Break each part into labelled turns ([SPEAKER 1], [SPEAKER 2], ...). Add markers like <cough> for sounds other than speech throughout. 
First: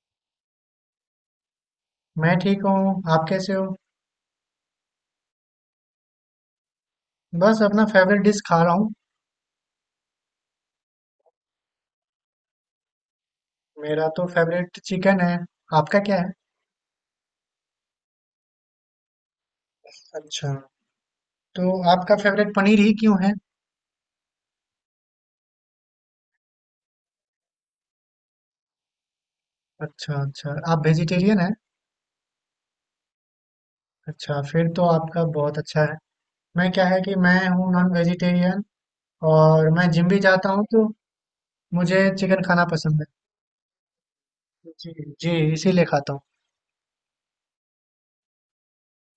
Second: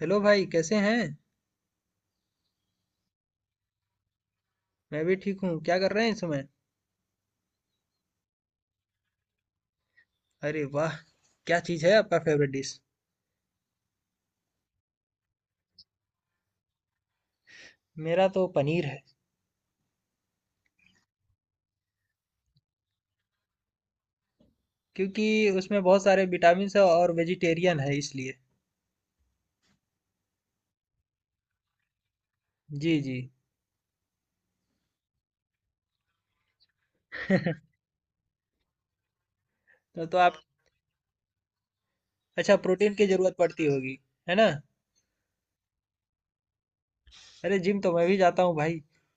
[SPEAKER 1] Hello भाई, कैसे हैं?
[SPEAKER 2] मैं ठीक हूँ। आप कैसे हो?
[SPEAKER 1] मैं भी ठीक हूँ। क्या कर रहे हैं इस समय?
[SPEAKER 2] बस अपना फेवरेट डिश खा रहा हूँ।
[SPEAKER 1] अरे वाह। क्या चीज़ है आपका फेवरेट डिश?
[SPEAKER 2] मेरा तो फेवरेट चिकन है। आपका क्या है?
[SPEAKER 1] मेरा तो पनीर है।
[SPEAKER 2] अच्छा। तो आपका फेवरेट पनीर ही क्यों है?
[SPEAKER 1] क्योंकि उसमें बहुत सारे विटामिन है और वेजिटेरियन है इसलिए।
[SPEAKER 2] अच्छा, अच्छा, आप वेजिटेरियन हैं?
[SPEAKER 1] जी जी।
[SPEAKER 2] अच्छा, फिर तो आपका बहुत अच्छा है। मैं क्या है कि मैं हूँ नॉन वेजिटेरियन। और मैं
[SPEAKER 1] तो,
[SPEAKER 2] जिम
[SPEAKER 1] तो
[SPEAKER 2] भी
[SPEAKER 1] आप...
[SPEAKER 2] जाता हूँ, तो मुझे चिकन
[SPEAKER 1] अच्छा,
[SPEAKER 2] खाना
[SPEAKER 1] प्रोटीन
[SPEAKER 2] पसंद है।
[SPEAKER 1] की ज़रूरत पड़ती होगी, है ना?
[SPEAKER 2] जी, जी, इसीलिए खाता हूँ।
[SPEAKER 1] अरे जिम तो मैं भी जाता हूँ भाई,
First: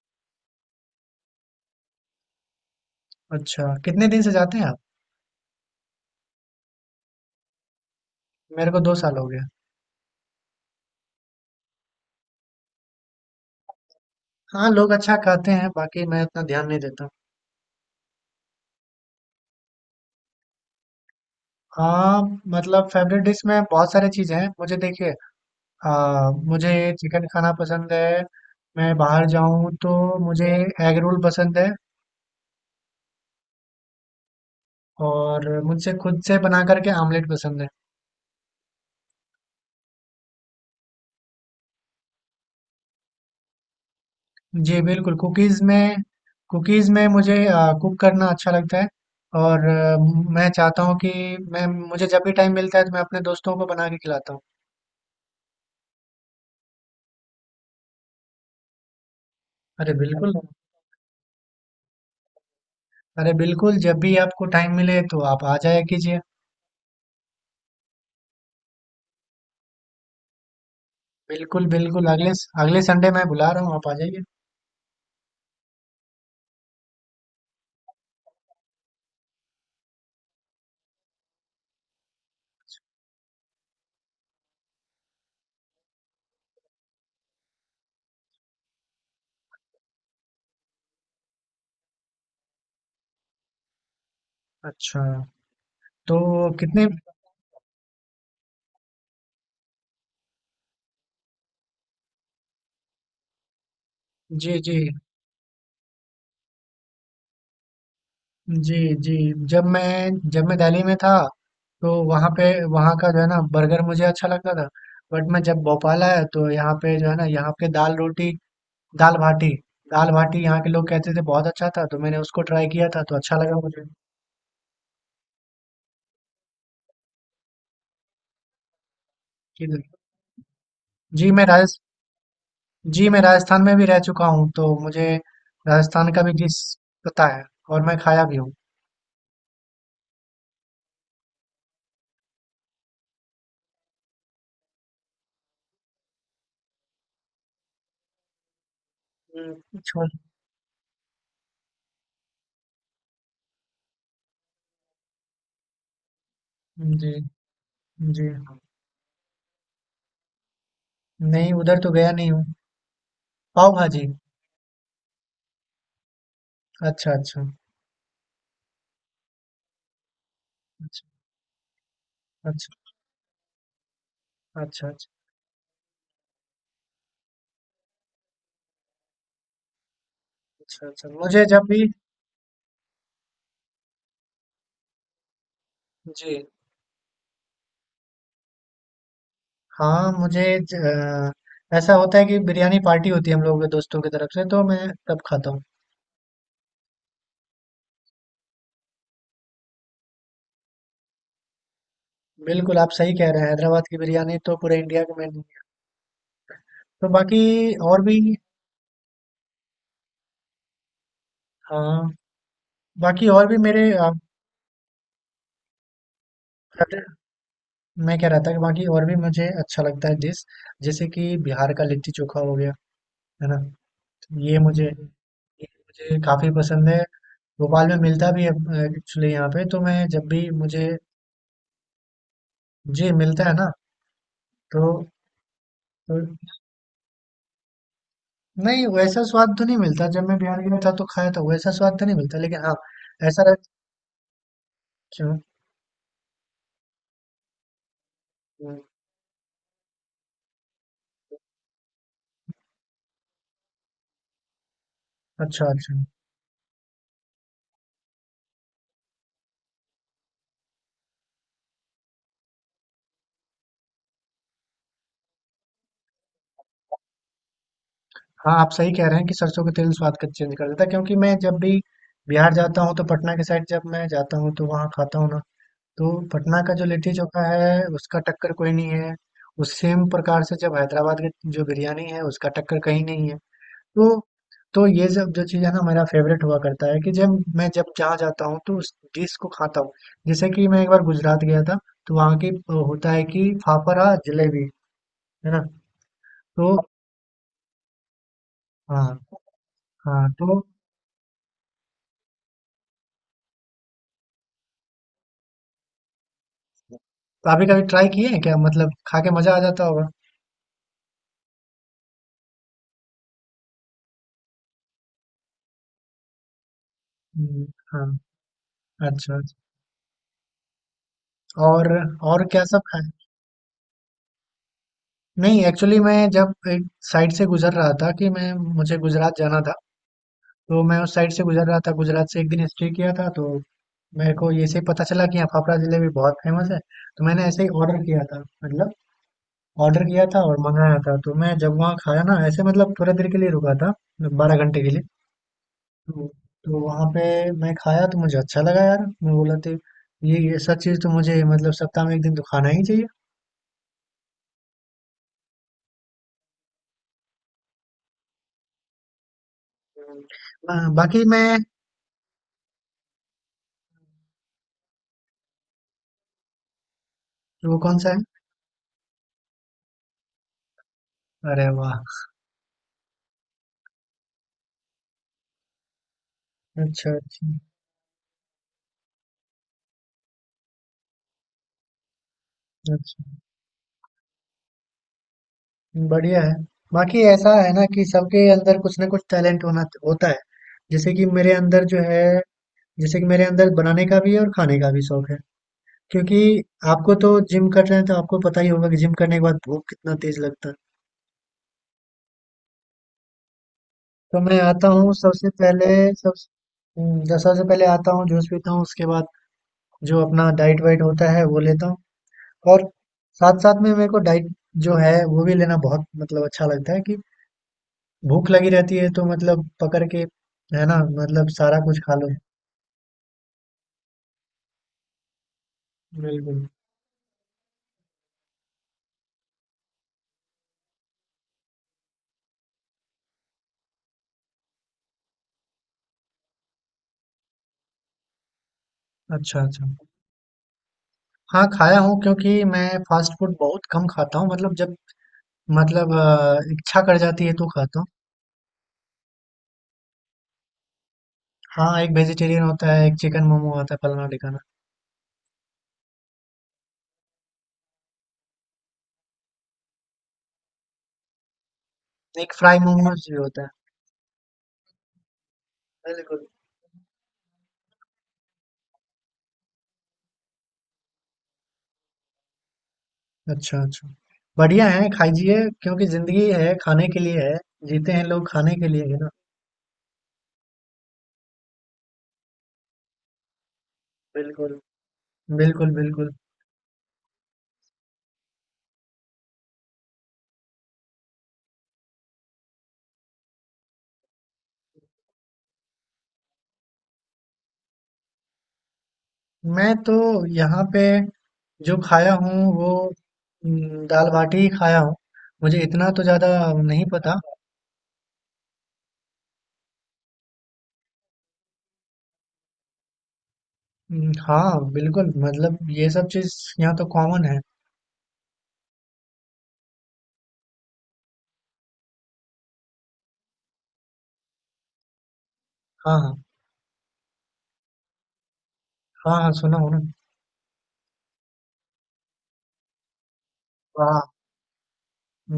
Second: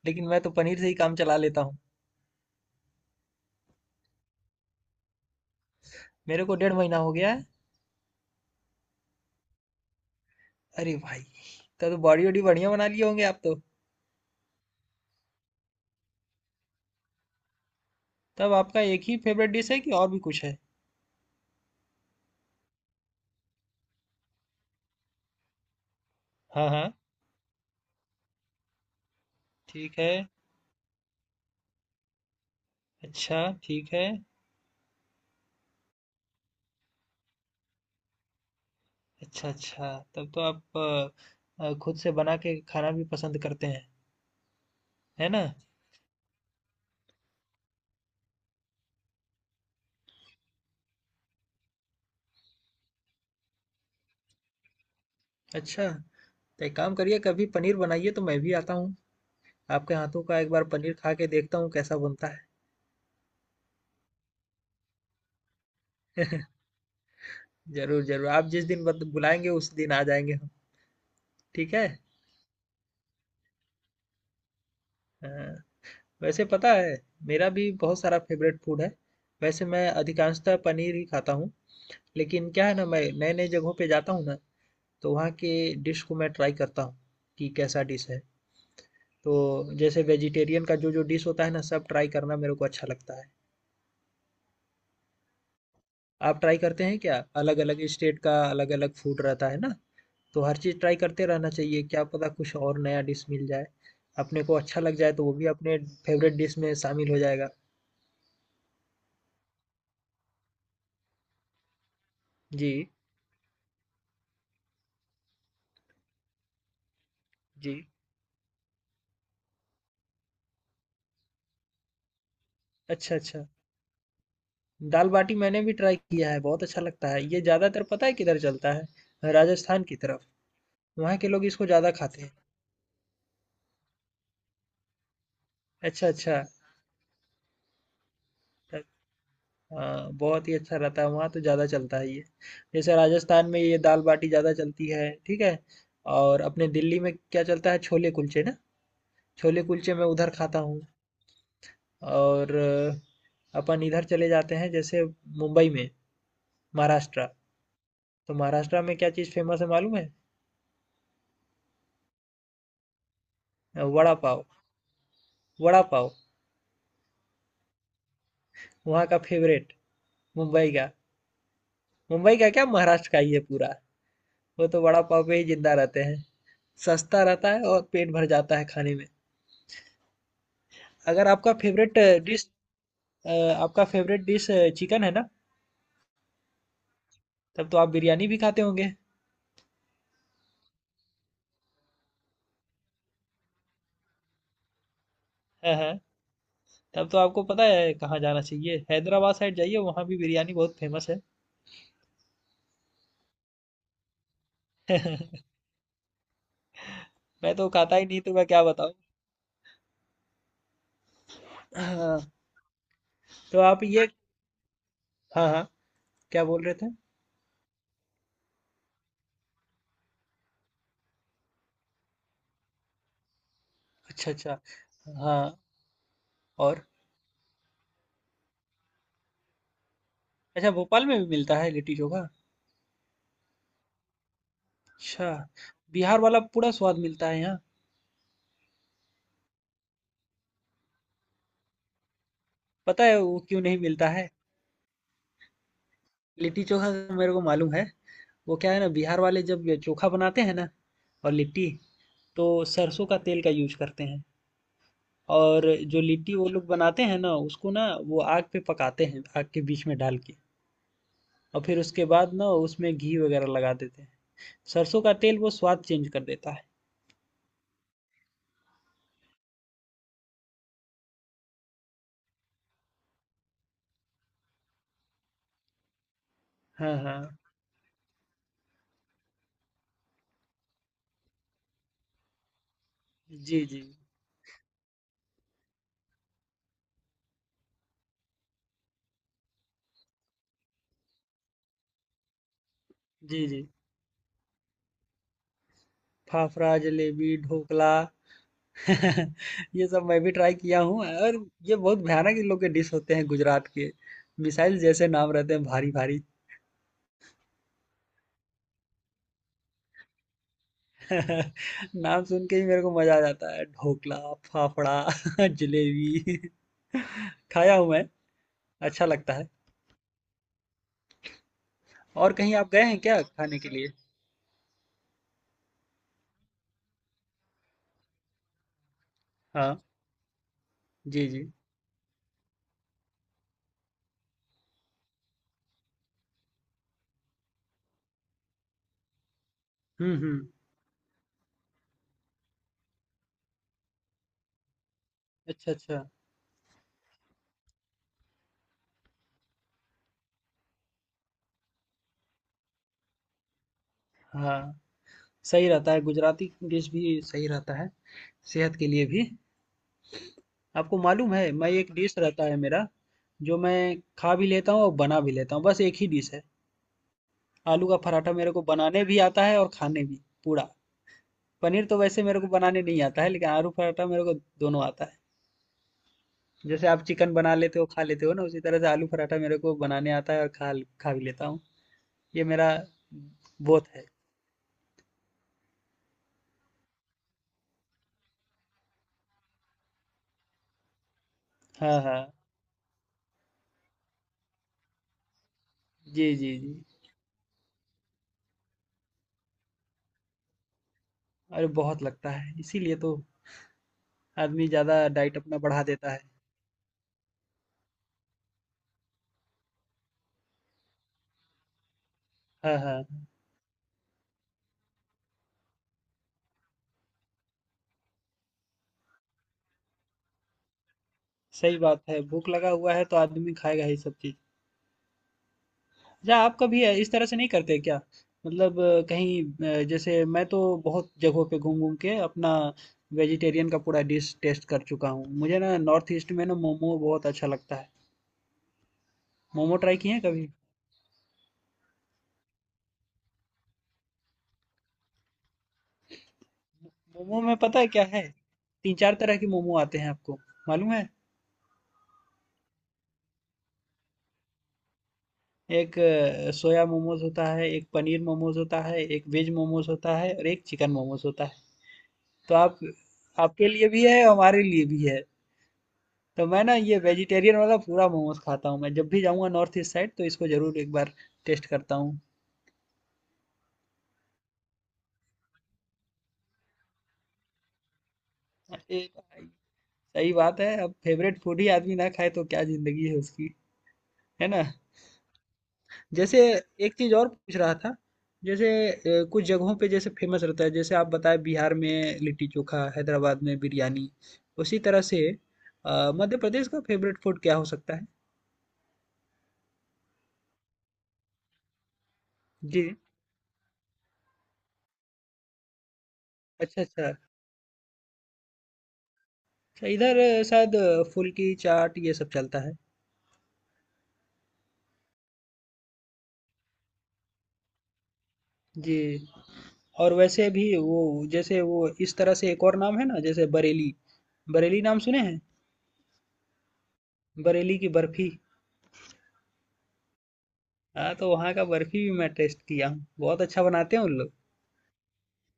[SPEAKER 1] लेकिन मैं तो पनीर से ही काम चला लेता हूँ।
[SPEAKER 2] अच्छा, कितने दिन से जाते हैं आप?
[SPEAKER 1] मेरे को डेढ़ महीना हो गया है।
[SPEAKER 2] मेरे को 2 साल हो गया।
[SPEAKER 1] अरे भाई, तब तो बॉडी वॉडी बढ़िया बना लिए होंगे आप तो।
[SPEAKER 2] हाँ, लोग अच्छा खाते हैं, बाकी मैं इतना ध्यान नहीं देता।
[SPEAKER 1] तब आपका एक ही फेवरेट डिश है कि और भी कुछ है?
[SPEAKER 2] हाँ। मतलब फेवरेट डिश में बहुत सारी चीज़ें हैं मुझे। देखिए,
[SPEAKER 1] हाँ
[SPEAKER 2] मुझे
[SPEAKER 1] हाँ।
[SPEAKER 2] चिकन खाना पसंद है। मैं बाहर जाऊं तो
[SPEAKER 1] ठीक है।
[SPEAKER 2] मुझे एग रोल पसंद है।
[SPEAKER 1] अच्छा, ठीक है।
[SPEAKER 2] और मुझसे खुद से बना करके आमलेट पसंद है।
[SPEAKER 1] अच्छा, अच्छा। तब तो आप खुद से बना के खाना भी पसंद करते हैं,
[SPEAKER 2] जी, बिल्कुल।
[SPEAKER 1] है ना?
[SPEAKER 2] कुकीज़ में मुझे कुक करना अच्छा लगता है। और मैं चाहता हूँ कि मैं मुझे जब भी टाइम मिलता है तो मैं अपने दोस्तों को बना के खिलाता हूँ।
[SPEAKER 1] अच्छा, तो एक काम करिए, कभी पनीर बनाइए तो मैं भी आता हूँ।
[SPEAKER 2] अरे,
[SPEAKER 1] आपके हाथों
[SPEAKER 2] बिल्कुल।
[SPEAKER 1] का एक बार पनीर खा के देखता हूँ कैसा बनता है।
[SPEAKER 2] अरे, बिल्कुल, जब भी आपको टाइम मिले तो आप आ जाया कीजिए।
[SPEAKER 1] ज़रूर, ज़रूर। आप जिस दिन बत बुलाएँगे उस दिन आ जाएँगे हम।
[SPEAKER 2] बिल्कुल,
[SPEAKER 1] ठीक है?
[SPEAKER 2] बिल्कुल, अगले संडे मैं बुला रहा हूँ, आप आ जाइए।
[SPEAKER 1] हाँ। वैसे पता है, मेरा भी बहुत सारा फ़ेवरेट फ़ूड है। वैसे मैं अधिकांशतः पनीर ही खाता हूँ, लेकिन क्या है ना, मैं नए-नए जगहों पे जाता हूँ ना, तो वहाँ के डिश को मैं ट्राई करता हूँ, कि कैसा डिश है। तो जैसे वेजिटेरियन का जो जो डिश होता है ना, सब ट्राई करना मेरे को अच्छा लगता है।
[SPEAKER 2] अच्छा। तो
[SPEAKER 1] आप ट्राई करते
[SPEAKER 2] कितने।
[SPEAKER 1] हैं क्या? अलग अलग स्टेट का अलग अलग फूड रहता है ना, तो हर चीज़ ट्राई करते रहना चाहिए, क्या पता कुछ और नया डिश मिल जाए, अपने को
[SPEAKER 2] जी,
[SPEAKER 1] अच्छा
[SPEAKER 2] जी,
[SPEAKER 1] लग जाए तो वो भी अपने फेवरेट डिश में शामिल हो जाएगा।
[SPEAKER 2] जी, जी, जब मैं जब मैं दिल्ली में था, तो वहाँ पे
[SPEAKER 1] जी
[SPEAKER 2] वहाँ का जो है ना बर्गर मुझे अच्छा लगता था, बट मैं जब भोपाल आया तो यहाँ पे जो है ना, यहाँ पे
[SPEAKER 1] जी।
[SPEAKER 2] दाल-रोटी, दाल-बाटी। दाल-बाटी यहाँ के लोग कहते थे, बहुत अच्छा था, तो मैंने उसको ट्राई किया था, तो
[SPEAKER 1] अच्छा
[SPEAKER 2] अच्छा
[SPEAKER 1] अच्छा।
[SPEAKER 2] लगा मुझे।
[SPEAKER 1] दाल बाटी मैंने भी ट्राई किया है, बहुत अच्छा लगता है ये। ज़्यादातर पता है किधर चलता है?
[SPEAKER 2] जी,
[SPEAKER 1] राजस्थान की तरफ। वहाँ के
[SPEAKER 2] जी, मैं
[SPEAKER 1] लोग इसको
[SPEAKER 2] राजस
[SPEAKER 1] ज़्यादा खाते हैं।
[SPEAKER 2] जी, मैं राजस्थान में भी रह चुका हूँ, तो मुझे
[SPEAKER 1] अच्छा
[SPEAKER 2] राजस्थान का भी
[SPEAKER 1] अच्छा।
[SPEAKER 2] डिश पता है और मैं खाया भी हूँ।
[SPEAKER 1] हाँ, बहुत ही अच्छा रहता है वहाँ, तो ज़्यादा चलता है ये। जैसे राजस्थान में ये दाल बाटी ज़्यादा चलती है, ठीक है? और अपने दिल्ली में क्या चलता है? छोले कुलचे ना। छोले
[SPEAKER 2] हुँ।
[SPEAKER 1] कुलचे मैं उधर खाता हूँ। और अपन इधर चले जाते हैं जैसे, मुंबई में,
[SPEAKER 2] जी,
[SPEAKER 1] महाराष्ट्र।
[SPEAKER 2] जी।
[SPEAKER 1] तो महाराष्ट्र में क्या चीज़ फेमस है मालूम है?
[SPEAKER 2] नहीं, उधर तो गया नहीं हूँ। पाव भाजी?
[SPEAKER 1] वड़ा पाव। वड़ा पाव।
[SPEAKER 2] अच्छा, अच्छा,
[SPEAKER 1] वहाँ का फेवरेट, मुंबई का।
[SPEAKER 2] अच्छा,
[SPEAKER 1] मुंबई का क्या,
[SPEAKER 2] अच्छा,
[SPEAKER 1] महाराष्ट्र का ही है पूरा। वो तो
[SPEAKER 2] अच्छा,
[SPEAKER 1] वड़ा
[SPEAKER 2] अच्छा।
[SPEAKER 1] पाव पे ही जिंदा रहते हैं। सस्ता रहता है और पेट भर जाता है खाने में।
[SPEAKER 2] अच्छा, अच्छा।
[SPEAKER 1] अगर
[SPEAKER 2] मुझे
[SPEAKER 1] आपका
[SPEAKER 2] जब भी।
[SPEAKER 1] फेवरेट डिश, आपका फेवरेट डिश चिकन है ना,
[SPEAKER 2] जी।
[SPEAKER 1] तब तो आप बिरयानी भी खाते होंगे।
[SPEAKER 2] हाँ, मुझे ऐसा होता है कि बिरयानी पार्टी होती है हम लोगों के दोस्तों की तरफ से, तो मैं तब खाता हूँ।
[SPEAKER 1] हाँ हाँ। तब तो आपको पता है कहाँ जाना चाहिए, हैदराबाद साइड जाइए, वहाँ भी बिरयानी बहुत फेमस है।
[SPEAKER 2] बिल्कुल, आप सही कह रहे हैं, हैदराबाद की बिरयानी तो पूरे इंडिया की मेन। तो बाकी
[SPEAKER 1] मैं तो खाता
[SPEAKER 2] और
[SPEAKER 1] ही
[SPEAKER 2] भी।
[SPEAKER 1] नहीं तो मैं क्या बताऊँ।
[SPEAKER 2] हाँ,
[SPEAKER 1] हाँ।
[SPEAKER 2] बाकी और भी
[SPEAKER 1] तो आप
[SPEAKER 2] मेरे
[SPEAKER 1] ये... हाँ हाँ, क्या बोल रहे थे?
[SPEAKER 2] फेवरेट। मैं कह रहा था कि बाकी और भी मुझे अच्छा लगता है डिश, जैसे कि बिहार का लिट्टी चोखा हो गया, है ना?
[SPEAKER 1] अच्छा अच्छा।
[SPEAKER 2] ये मुझे ये
[SPEAKER 1] हाँ।
[SPEAKER 2] मुझे काफ़ी
[SPEAKER 1] और
[SPEAKER 2] पसंद है। भोपाल में मिलता भी है। एक्चुअली यहाँ पे तो मैं जब भी
[SPEAKER 1] अच्छा,
[SPEAKER 2] मुझे।
[SPEAKER 1] भोपाल में भी मिलता है लिट्टी चोखा?
[SPEAKER 2] जी, मिलता है ना। तो
[SPEAKER 1] अच्छा,
[SPEAKER 2] तो
[SPEAKER 1] बिहार वाला पूरा स्वाद मिलता है यहाँ?
[SPEAKER 2] नहीं वैसा स्वाद तो नहीं मिलता, जब मैं बिहार गया था तो खाया था, वैसा स्वाद तो नहीं मिलता, लेकिन हाँ
[SPEAKER 1] पता है वो
[SPEAKER 2] ऐसा रह।
[SPEAKER 1] क्यों नहीं मिलता है लिट्टी चोखा? मेरे को मालूम है। वो क्या है ना, बिहार वाले जब ये चोखा बनाते हैं ना और लिट्टी, तो सरसों का तेल का यूज करते हैं।
[SPEAKER 2] अच्छा,
[SPEAKER 1] और
[SPEAKER 2] अच्छा।
[SPEAKER 1] जो लिट्टी वो लोग बनाते हैं ना, उसको ना वो आग पे पकाते हैं, आग के बीच में डाल के, और फिर उसके बाद ना उसमें घी वगैरह लगा देते हैं। सरसों का तेल वो स्वाद चेंज कर देता है।
[SPEAKER 2] हाँ, आप सही कह रहे हैं कि सरसों का तेल स्वाद का चेंज कर देता है, क्योंकि मैं जब भी बिहार जाता हूँ तो पटना के साइड जब मैं जाता हूँ तो वहाँ खाता हूँ ना। तो पटना का जो
[SPEAKER 1] हाँ
[SPEAKER 2] लिट्टी
[SPEAKER 1] हाँ।
[SPEAKER 2] चोखा है, उसका टक्कर कोई नहीं है। उस सेम प्रकार से जब हैदराबाद की जो बिरयानी है, उसका टक्कर कहीं नहीं है।
[SPEAKER 1] जी जी।
[SPEAKER 2] तो तो ये सब जो चीज़ है ना, मेरा फेवरेट हुआ करता है कि जब मैं जब जहाँ जाता हूँ तो उस डिश को खाता हूँ। जैसे कि मैं एक बार गुजरात गया था, तो वहाँ की होता है कि
[SPEAKER 1] जी जी।
[SPEAKER 2] फाफड़ा जलेबी, है ना?
[SPEAKER 1] फाफड़ा
[SPEAKER 2] तो।
[SPEAKER 1] जलेबी ढोकला। <laughs>
[SPEAKER 2] हाँ,
[SPEAKER 1] ये सब मैं
[SPEAKER 2] हाँ।
[SPEAKER 1] भी ट्राई
[SPEAKER 2] तो
[SPEAKER 1] किया हूँ, और ये बहुत भयानक इन लोग के डिश होते हैं गुजरात के। मिसाइल जैसे नाम रहते हैं भारी भारी।
[SPEAKER 2] अभी कभी ट्राई किए हैं क्या, मतलब खा के मजा आ जाता होगा?
[SPEAKER 1] <laughs> नाम सुन के ही मेरे को मजा आ जाता है, ढोकला, फाफड़ा, <laughs> जलेबी <laughs>
[SPEAKER 2] हम्म,
[SPEAKER 1] खाया हूं मैं।
[SPEAKER 2] हाँ।
[SPEAKER 1] अच्छा
[SPEAKER 2] अच्छा,
[SPEAKER 1] लगता
[SPEAKER 2] अच्छा।
[SPEAKER 1] है।
[SPEAKER 2] और
[SPEAKER 1] और
[SPEAKER 2] और
[SPEAKER 1] कहीं
[SPEAKER 2] क्या
[SPEAKER 1] आप
[SPEAKER 2] सब
[SPEAKER 1] गए हैं
[SPEAKER 2] खाए।
[SPEAKER 1] क्या खाने के लिए?
[SPEAKER 2] नहीं, एक्चुअली मैं जब एक साइड से गुजर रहा था कि मैं मुझे गुजरात जाना था,
[SPEAKER 1] हाँ।
[SPEAKER 2] तो मैं उस
[SPEAKER 1] जी
[SPEAKER 2] साइड से
[SPEAKER 1] जी।
[SPEAKER 2] गुज़र रहा था, गुजरात से 1 दिन स्टे किया था, तो मेरे को ऐसे ही पता चला कि यहाँ फाफड़ा जलेबी बहुत फेमस है, तो मैंने ऐसे ही ऑर्डर किया था, मतलब ऑर्डर किया था
[SPEAKER 1] हम्म।
[SPEAKER 2] और मँगाया था। तो मैं जब वहाँ खाया ना, ऐसे मतलब थोड़ी देर के लिए रुका था, 12 घंटे के लिए।
[SPEAKER 1] अच्छा अच्छा।
[SPEAKER 2] तो तो वहाँ पे मैं खाया तो मुझे अच्छा लगा यार, मैं बोला तो ये सब चीज़ तो मुझे मतलब सप्ताह में 1 दिन तो खाना ही चाहिए।
[SPEAKER 1] हाँ, सही रहता है, गुजराती डिश भी सही रहता है सेहत के लिए भी।
[SPEAKER 2] हाँ,
[SPEAKER 1] आपको
[SPEAKER 2] बाकी
[SPEAKER 1] मालूम है,
[SPEAKER 2] मैं।
[SPEAKER 1] मैं एक डिश रहता है मेरा जो मैं खा भी लेता हूँ और बना भी लेता हूँ, बस एक ही डिश है।
[SPEAKER 2] वो
[SPEAKER 1] आलू का
[SPEAKER 2] कौन सा
[SPEAKER 1] पराठा
[SPEAKER 2] है?
[SPEAKER 1] मेरे को बनाने भी आता है और खाने भी पूरा।
[SPEAKER 2] अरे
[SPEAKER 1] पनीर तो
[SPEAKER 2] वाह!
[SPEAKER 1] वैसे मेरे को बनाने नहीं आता है, लेकिन आलू पराठा मेरे को दोनों आता है। जैसे आप
[SPEAKER 2] अच्छा,
[SPEAKER 1] चिकन
[SPEAKER 2] अच्छा,
[SPEAKER 1] बना लेते हो, खा लेते हो ना, उसी तरह से आलू पराठा मेरे को बनाने आता है और खा खा भी लेता हूँ। ये मेरा
[SPEAKER 2] अच्छा।
[SPEAKER 1] बहुत है।
[SPEAKER 2] बढ़िया है। बाकी ऐसा है ना कि सबके अंदर कुछ ना कुछ टैलेंट होना होता है। जैसे कि मेरे अंदर जो
[SPEAKER 1] हाँ हाँ।
[SPEAKER 2] है, जैसे कि मेरे अंदर बनाने का भी है और खाने का भी शौक है।
[SPEAKER 1] जी
[SPEAKER 2] क्योंकि
[SPEAKER 1] जी जी।
[SPEAKER 2] आपको तो जिम कर रहे हैं तो आपको पता ही होगा कि जिम करने के बाद भूख कितना तेज लगता है।
[SPEAKER 1] अरे बहुत लगता है, इसीलिए तो
[SPEAKER 2] तो मैं
[SPEAKER 1] आदमी
[SPEAKER 2] आता
[SPEAKER 1] ज़्यादा
[SPEAKER 2] हूँ
[SPEAKER 1] डाइट
[SPEAKER 2] सबसे
[SPEAKER 1] अपना बढ़ा
[SPEAKER 2] पहले
[SPEAKER 1] देता है।
[SPEAKER 2] सब। जब सबसे पहले आता हूँ जूस पीता हूँ, उसके बाद जो अपना डाइट वाइट होता है वो लेता हूँ।
[SPEAKER 1] हाँ
[SPEAKER 2] और
[SPEAKER 1] हाँ।
[SPEAKER 2] साथ साथ में मेरे को डाइट जो है वो भी लेना बहुत मतलब अच्छा लगता है कि भूख लगी रहती है, तो मतलब पकड़ के, है ना? मतलब
[SPEAKER 1] सही
[SPEAKER 2] सारा कुछ
[SPEAKER 1] बात
[SPEAKER 2] खा
[SPEAKER 1] है,
[SPEAKER 2] लो।
[SPEAKER 1] भूख लगा हुआ है तो आदमी खाएगा ही सब चीज़। अच्छा, आप
[SPEAKER 2] बिल्कुल।
[SPEAKER 1] कभी इस तरह से नहीं करते क्या? मतलब कहीं जैसे मैं तो बहुत जगहों पे घूम घूम के अपना वेजिटेरियन का पूरा डिश टेस्ट कर चुका हूँ। मुझे ना नॉर्थ ईस्ट में ना मोमो बहुत अच्छा लगता है।
[SPEAKER 2] अच्छा,
[SPEAKER 1] मोमो
[SPEAKER 2] अच्छा।
[SPEAKER 1] ट्राई किए हैं कभी?
[SPEAKER 2] हाँ, खाया हूँ, क्योंकि मैं फ़ास्ट फूड बहुत कम खाता हूँ, मतलब जब मतलब इच्छा कर
[SPEAKER 1] मोमो
[SPEAKER 2] जाती है
[SPEAKER 1] में
[SPEAKER 2] तो
[SPEAKER 1] पता है
[SPEAKER 2] खाता
[SPEAKER 1] क्या
[SPEAKER 2] हूँ।
[SPEAKER 1] है? तीन चार तरह के मोमो आते हैं आपको, मालूम है?
[SPEAKER 2] हाँ, एक वेजिटेरियन होता है, एक चिकन मोमो आता है फलाना-ढिकाना,
[SPEAKER 1] एक सोया मोमोज होता है, एक पनीर मोमोज होता है, एक वेज मोमोज होता है और एक चिकन मोमोज होता है।
[SPEAKER 2] एक
[SPEAKER 1] तो
[SPEAKER 2] फ्राई
[SPEAKER 1] आप,
[SPEAKER 2] मोमोज़ भी होता है।
[SPEAKER 1] आपके लिए भी है और हमारे लिए भी है।
[SPEAKER 2] बिल्कुल।
[SPEAKER 1] तो मैं ना ये वेजिटेरियन वाला पूरा मोमोज खाता हूँ, मैं जब भी जाऊँगा नॉर्थ ईस्ट साइड तो इसको जरूर एक बार टेस्ट करता हूँ।
[SPEAKER 2] अच्छा, अच्छा। बढ़िया है, खाइए, क्योंकि ज़िंदगी है, खाने के लिए है, जीते हैं लोग खाने के लिए ही
[SPEAKER 1] एक,
[SPEAKER 2] ना।
[SPEAKER 1] सही बात है, अब फेवरेट फूड ही आदमी ना खाए तो क्या जिंदगी है उसकी। है ना?
[SPEAKER 2] बिल्कुल। बिल्कुल, बिल्कुल।
[SPEAKER 1] जैसे, एक चीज और पूछ रहा था, जैसे कुछ जगहों पे जैसे फेमस रहता है, जैसे आप बताए बिहार में लिट्टी चोखा, हैदराबाद में बिरयानी, उसी तरह से मध्य प्रदेश का फेवरेट फूड क्या हो सकता है?
[SPEAKER 2] मैं तो यहाँ पे जो खाया हूँ
[SPEAKER 1] जी।
[SPEAKER 2] वो दाल बाटी ही खाया हूँ। मुझे इतना तो ज़्यादा
[SPEAKER 1] अच्छा
[SPEAKER 2] नहीं
[SPEAKER 1] अच्छा।
[SPEAKER 2] पता।
[SPEAKER 1] अच्छा, इधर शायद फुल्की चाट ये सब चलता है।
[SPEAKER 2] हाँ, बिल्कुल, मतलब ये सब चीज़ यहाँ तो कॉमन है।
[SPEAKER 1] जी। और वैसे भी वो, जैसे वो इस तरह से एक और नाम है ना, जैसे बरेली, बरेली नाम सुने हैं?
[SPEAKER 2] हाँ, हाँ।
[SPEAKER 1] बरेली की बर्फी।
[SPEAKER 2] हाँ, हाँ, सुना हूँ ना।
[SPEAKER 1] हाँ, तो वहाँ का बर्फी भी मैं टेस्ट किया हूँ, बहुत अच्छा बनाते हैं उन
[SPEAKER 2] वाह।
[SPEAKER 1] लोग।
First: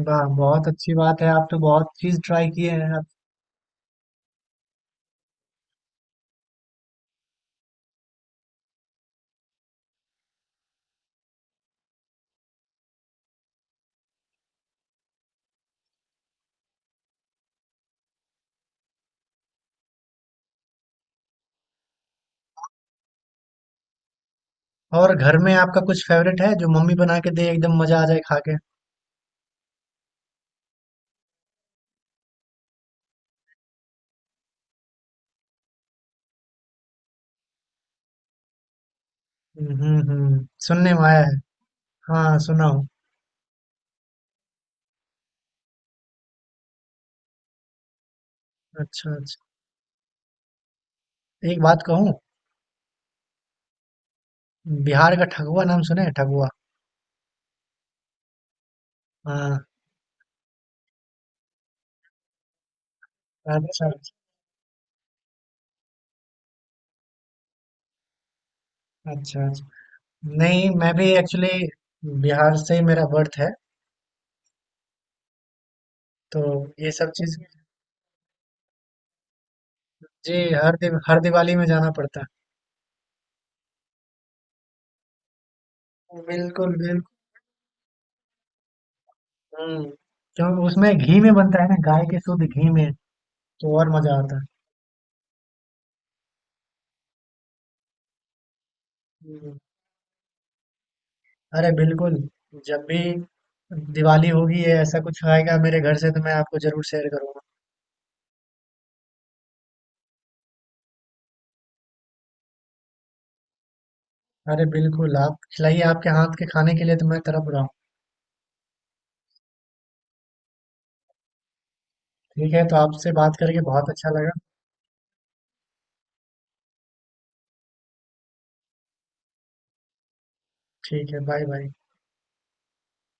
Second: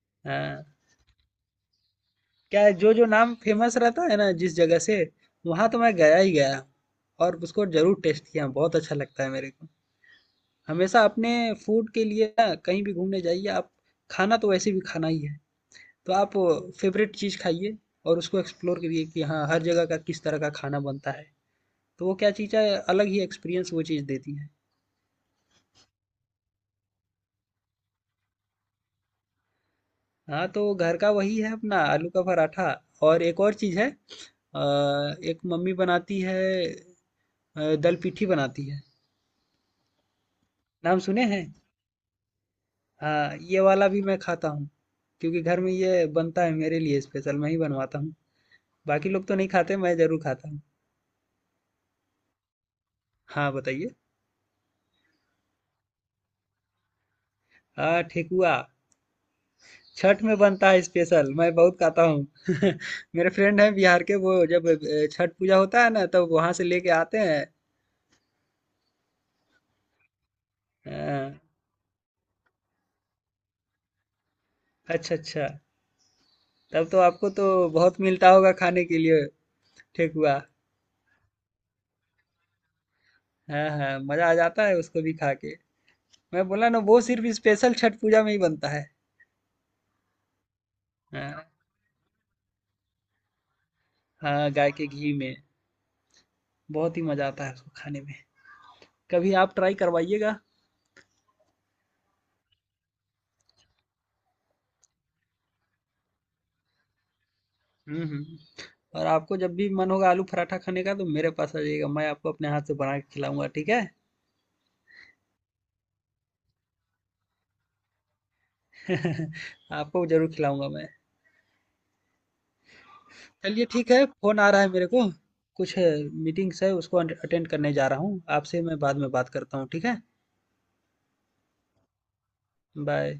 [SPEAKER 2] वाह, बहुत
[SPEAKER 1] हाँ,
[SPEAKER 2] अच्छी बात है, आप तो बहुत चीज़ ट्राई
[SPEAKER 1] क्या
[SPEAKER 2] किए
[SPEAKER 1] है,
[SPEAKER 2] हैं
[SPEAKER 1] जो जो
[SPEAKER 2] आप।
[SPEAKER 1] नाम फेमस रहता है ना जिस जगह से, वहाँ तो मैं गया ही गया और उसको जरूर टेस्ट किया, बहुत अच्छा लगता है मेरे को। हमेशा अपने फूड के लिए ना कहीं भी घूमने जाइए आप, खाना तो वैसे भी खाना ही है, तो आप फेवरेट चीज़ खाइए, और उसको एक्सप्लोर करिए कि हाँ हर जगह का किस तरह का खाना बनता है, तो वो क्या चीज़ है, अलग ही एक्सपीरियंस वो चीज़ देती है।
[SPEAKER 2] और घर में आपका कुछ फेवरेट है जो मम्मी बना के दे, एकदम मज़ा आ जाए खा के?
[SPEAKER 1] हाँ, तो घर का वही है अपना, आलू का पराठा। और एक और चीज़ है, एक मम्मी बनाती है, दल पिठी बनाती है।
[SPEAKER 2] हम्म, हम्म, सुनने
[SPEAKER 1] नाम
[SPEAKER 2] में आया
[SPEAKER 1] सुने
[SPEAKER 2] है।
[SPEAKER 1] हैं?
[SPEAKER 2] हाँ, सुना हूँ।
[SPEAKER 1] हाँ, ये वाला भी मैं खाता हूँ क्योंकि घर में ये बनता है मेरे लिए स्पेशल, मैं ही बनवाता हूँ।
[SPEAKER 2] अच्छा,
[SPEAKER 1] बाकी
[SPEAKER 2] अच्छा।
[SPEAKER 1] लोग तो नहीं खाते, मैं जरूर खाता हूँ।
[SPEAKER 2] एक बात कहूँ?
[SPEAKER 1] हाँ, बताइए।
[SPEAKER 2] बिहार का ठगुआ नाम सुने हैं, ठगुआ?
[SPEAKER 1] हाँ, ठेकुआ।
[SPEAKER 2] हाँ।
[SPEAKER 1] छठ में बनता है स्पेशल, मैं बहुत खाता हूँ। <laughs> मेरे फ्रेंड हैं
[SPEAKER 2] राजस्थान।
[SPEAKER 1] बिहार के, वो जब छठ पूजा होता है ना तब वहां से लेके आते हैं।
[SPEAKER 2] अच्छा, अच्छा। नहीं, मैं भी
[SPEAKER 1] हाँ।
[SPEAKER 2] एक्चुअली बिहार से ही मेरा बर्थ है,
[SPEAKER 1] अच्छा अच्छा।
[SPEAKER 2] तो
[SPEAKER 1] तब
[SPEAKER 2] ये
[SPEAKER 1] तो
[SPEAKER 2] सब
[SPEAKER 1] आपको
[SPEAKER 2] चीज।
[SPEAKER 1] तो बहुत मिलता होगा खाने के लिए,
[SPEAKER 2] जी,
[SPEAKER 1] ठेकुआ।
[SPEAKER 2] हर दिवाली में जाना पड़ता
[SPEAKER 1] हाँ हाँ, मजा आ जाता है उसको भी खा के।
[SPEAKER 2] है।
[SPEAKER 1] मैं बोला
[SPEAKER 2] बिल्कुल,
[SPEAKER 1] ना, वो
[SPEAKER 2] बिल्कुल।
[SPEAKER 1] सिर्फ स्पेशल छठ पूजा में ही बनता है।
[SPEAKER 2] हम्म क्योंकि उसमें घी में
[SPEAKER 1] हाँ।
[SPEAKER 2] बनता है ना, गाय के शुद्ध घी में, तो और मजा आता है।
[SPEAKER 1] हाँ, गाय के घी में बहुत ही मजा आता है उसको खाने में। कभी आप
[SPEAKER 2] हम्म।
[SPEAKER 1] ट्राई करवाइएगा।
[SPEAKER 2] अरे, बिल्कुल, जब भी दिवाली होगी या ऐसा कुछ आएगा मेरे घर से तो मैं आपको जरूर शेयर करूंगा।
[SPEAKER 1] हम्म। और आपको जब भी मन होगा आलू पराठा खाने का तो मेरे पास आ जाइएगा, मैं आपको अपने हाथ से बना के खिलाऊंगा, ठीक है?
[SPEAKER 2] अरे, बिल्कुल, आप खिलाइए, आपके हाथ के खाने के लिए तो मैं तरफ रहा हूँ।
[SPEAKER 1] <laughs> आपको जरूर खिलाऊंगा मैं।
[SPEAKER 2] ठीक है, तो आपसे बात करके
[SPEAKER 1] चलिए
[SPEAKER 2] बहुत
[SPEAKER 1] ठीक है,
[SPEAKER 2] अच्छा लगा।
[SPEAKER 1] फोन आ रहा है मेरे को, कुछ मीटिंग्स है उसको अटेंड करने जा रहा हूँ, आपसे मैं बाद में बात करता हूँ, ठीक है?
[SPEAKER 2] ठीक है। Bye bye.
[SPEAKER 1] बाय।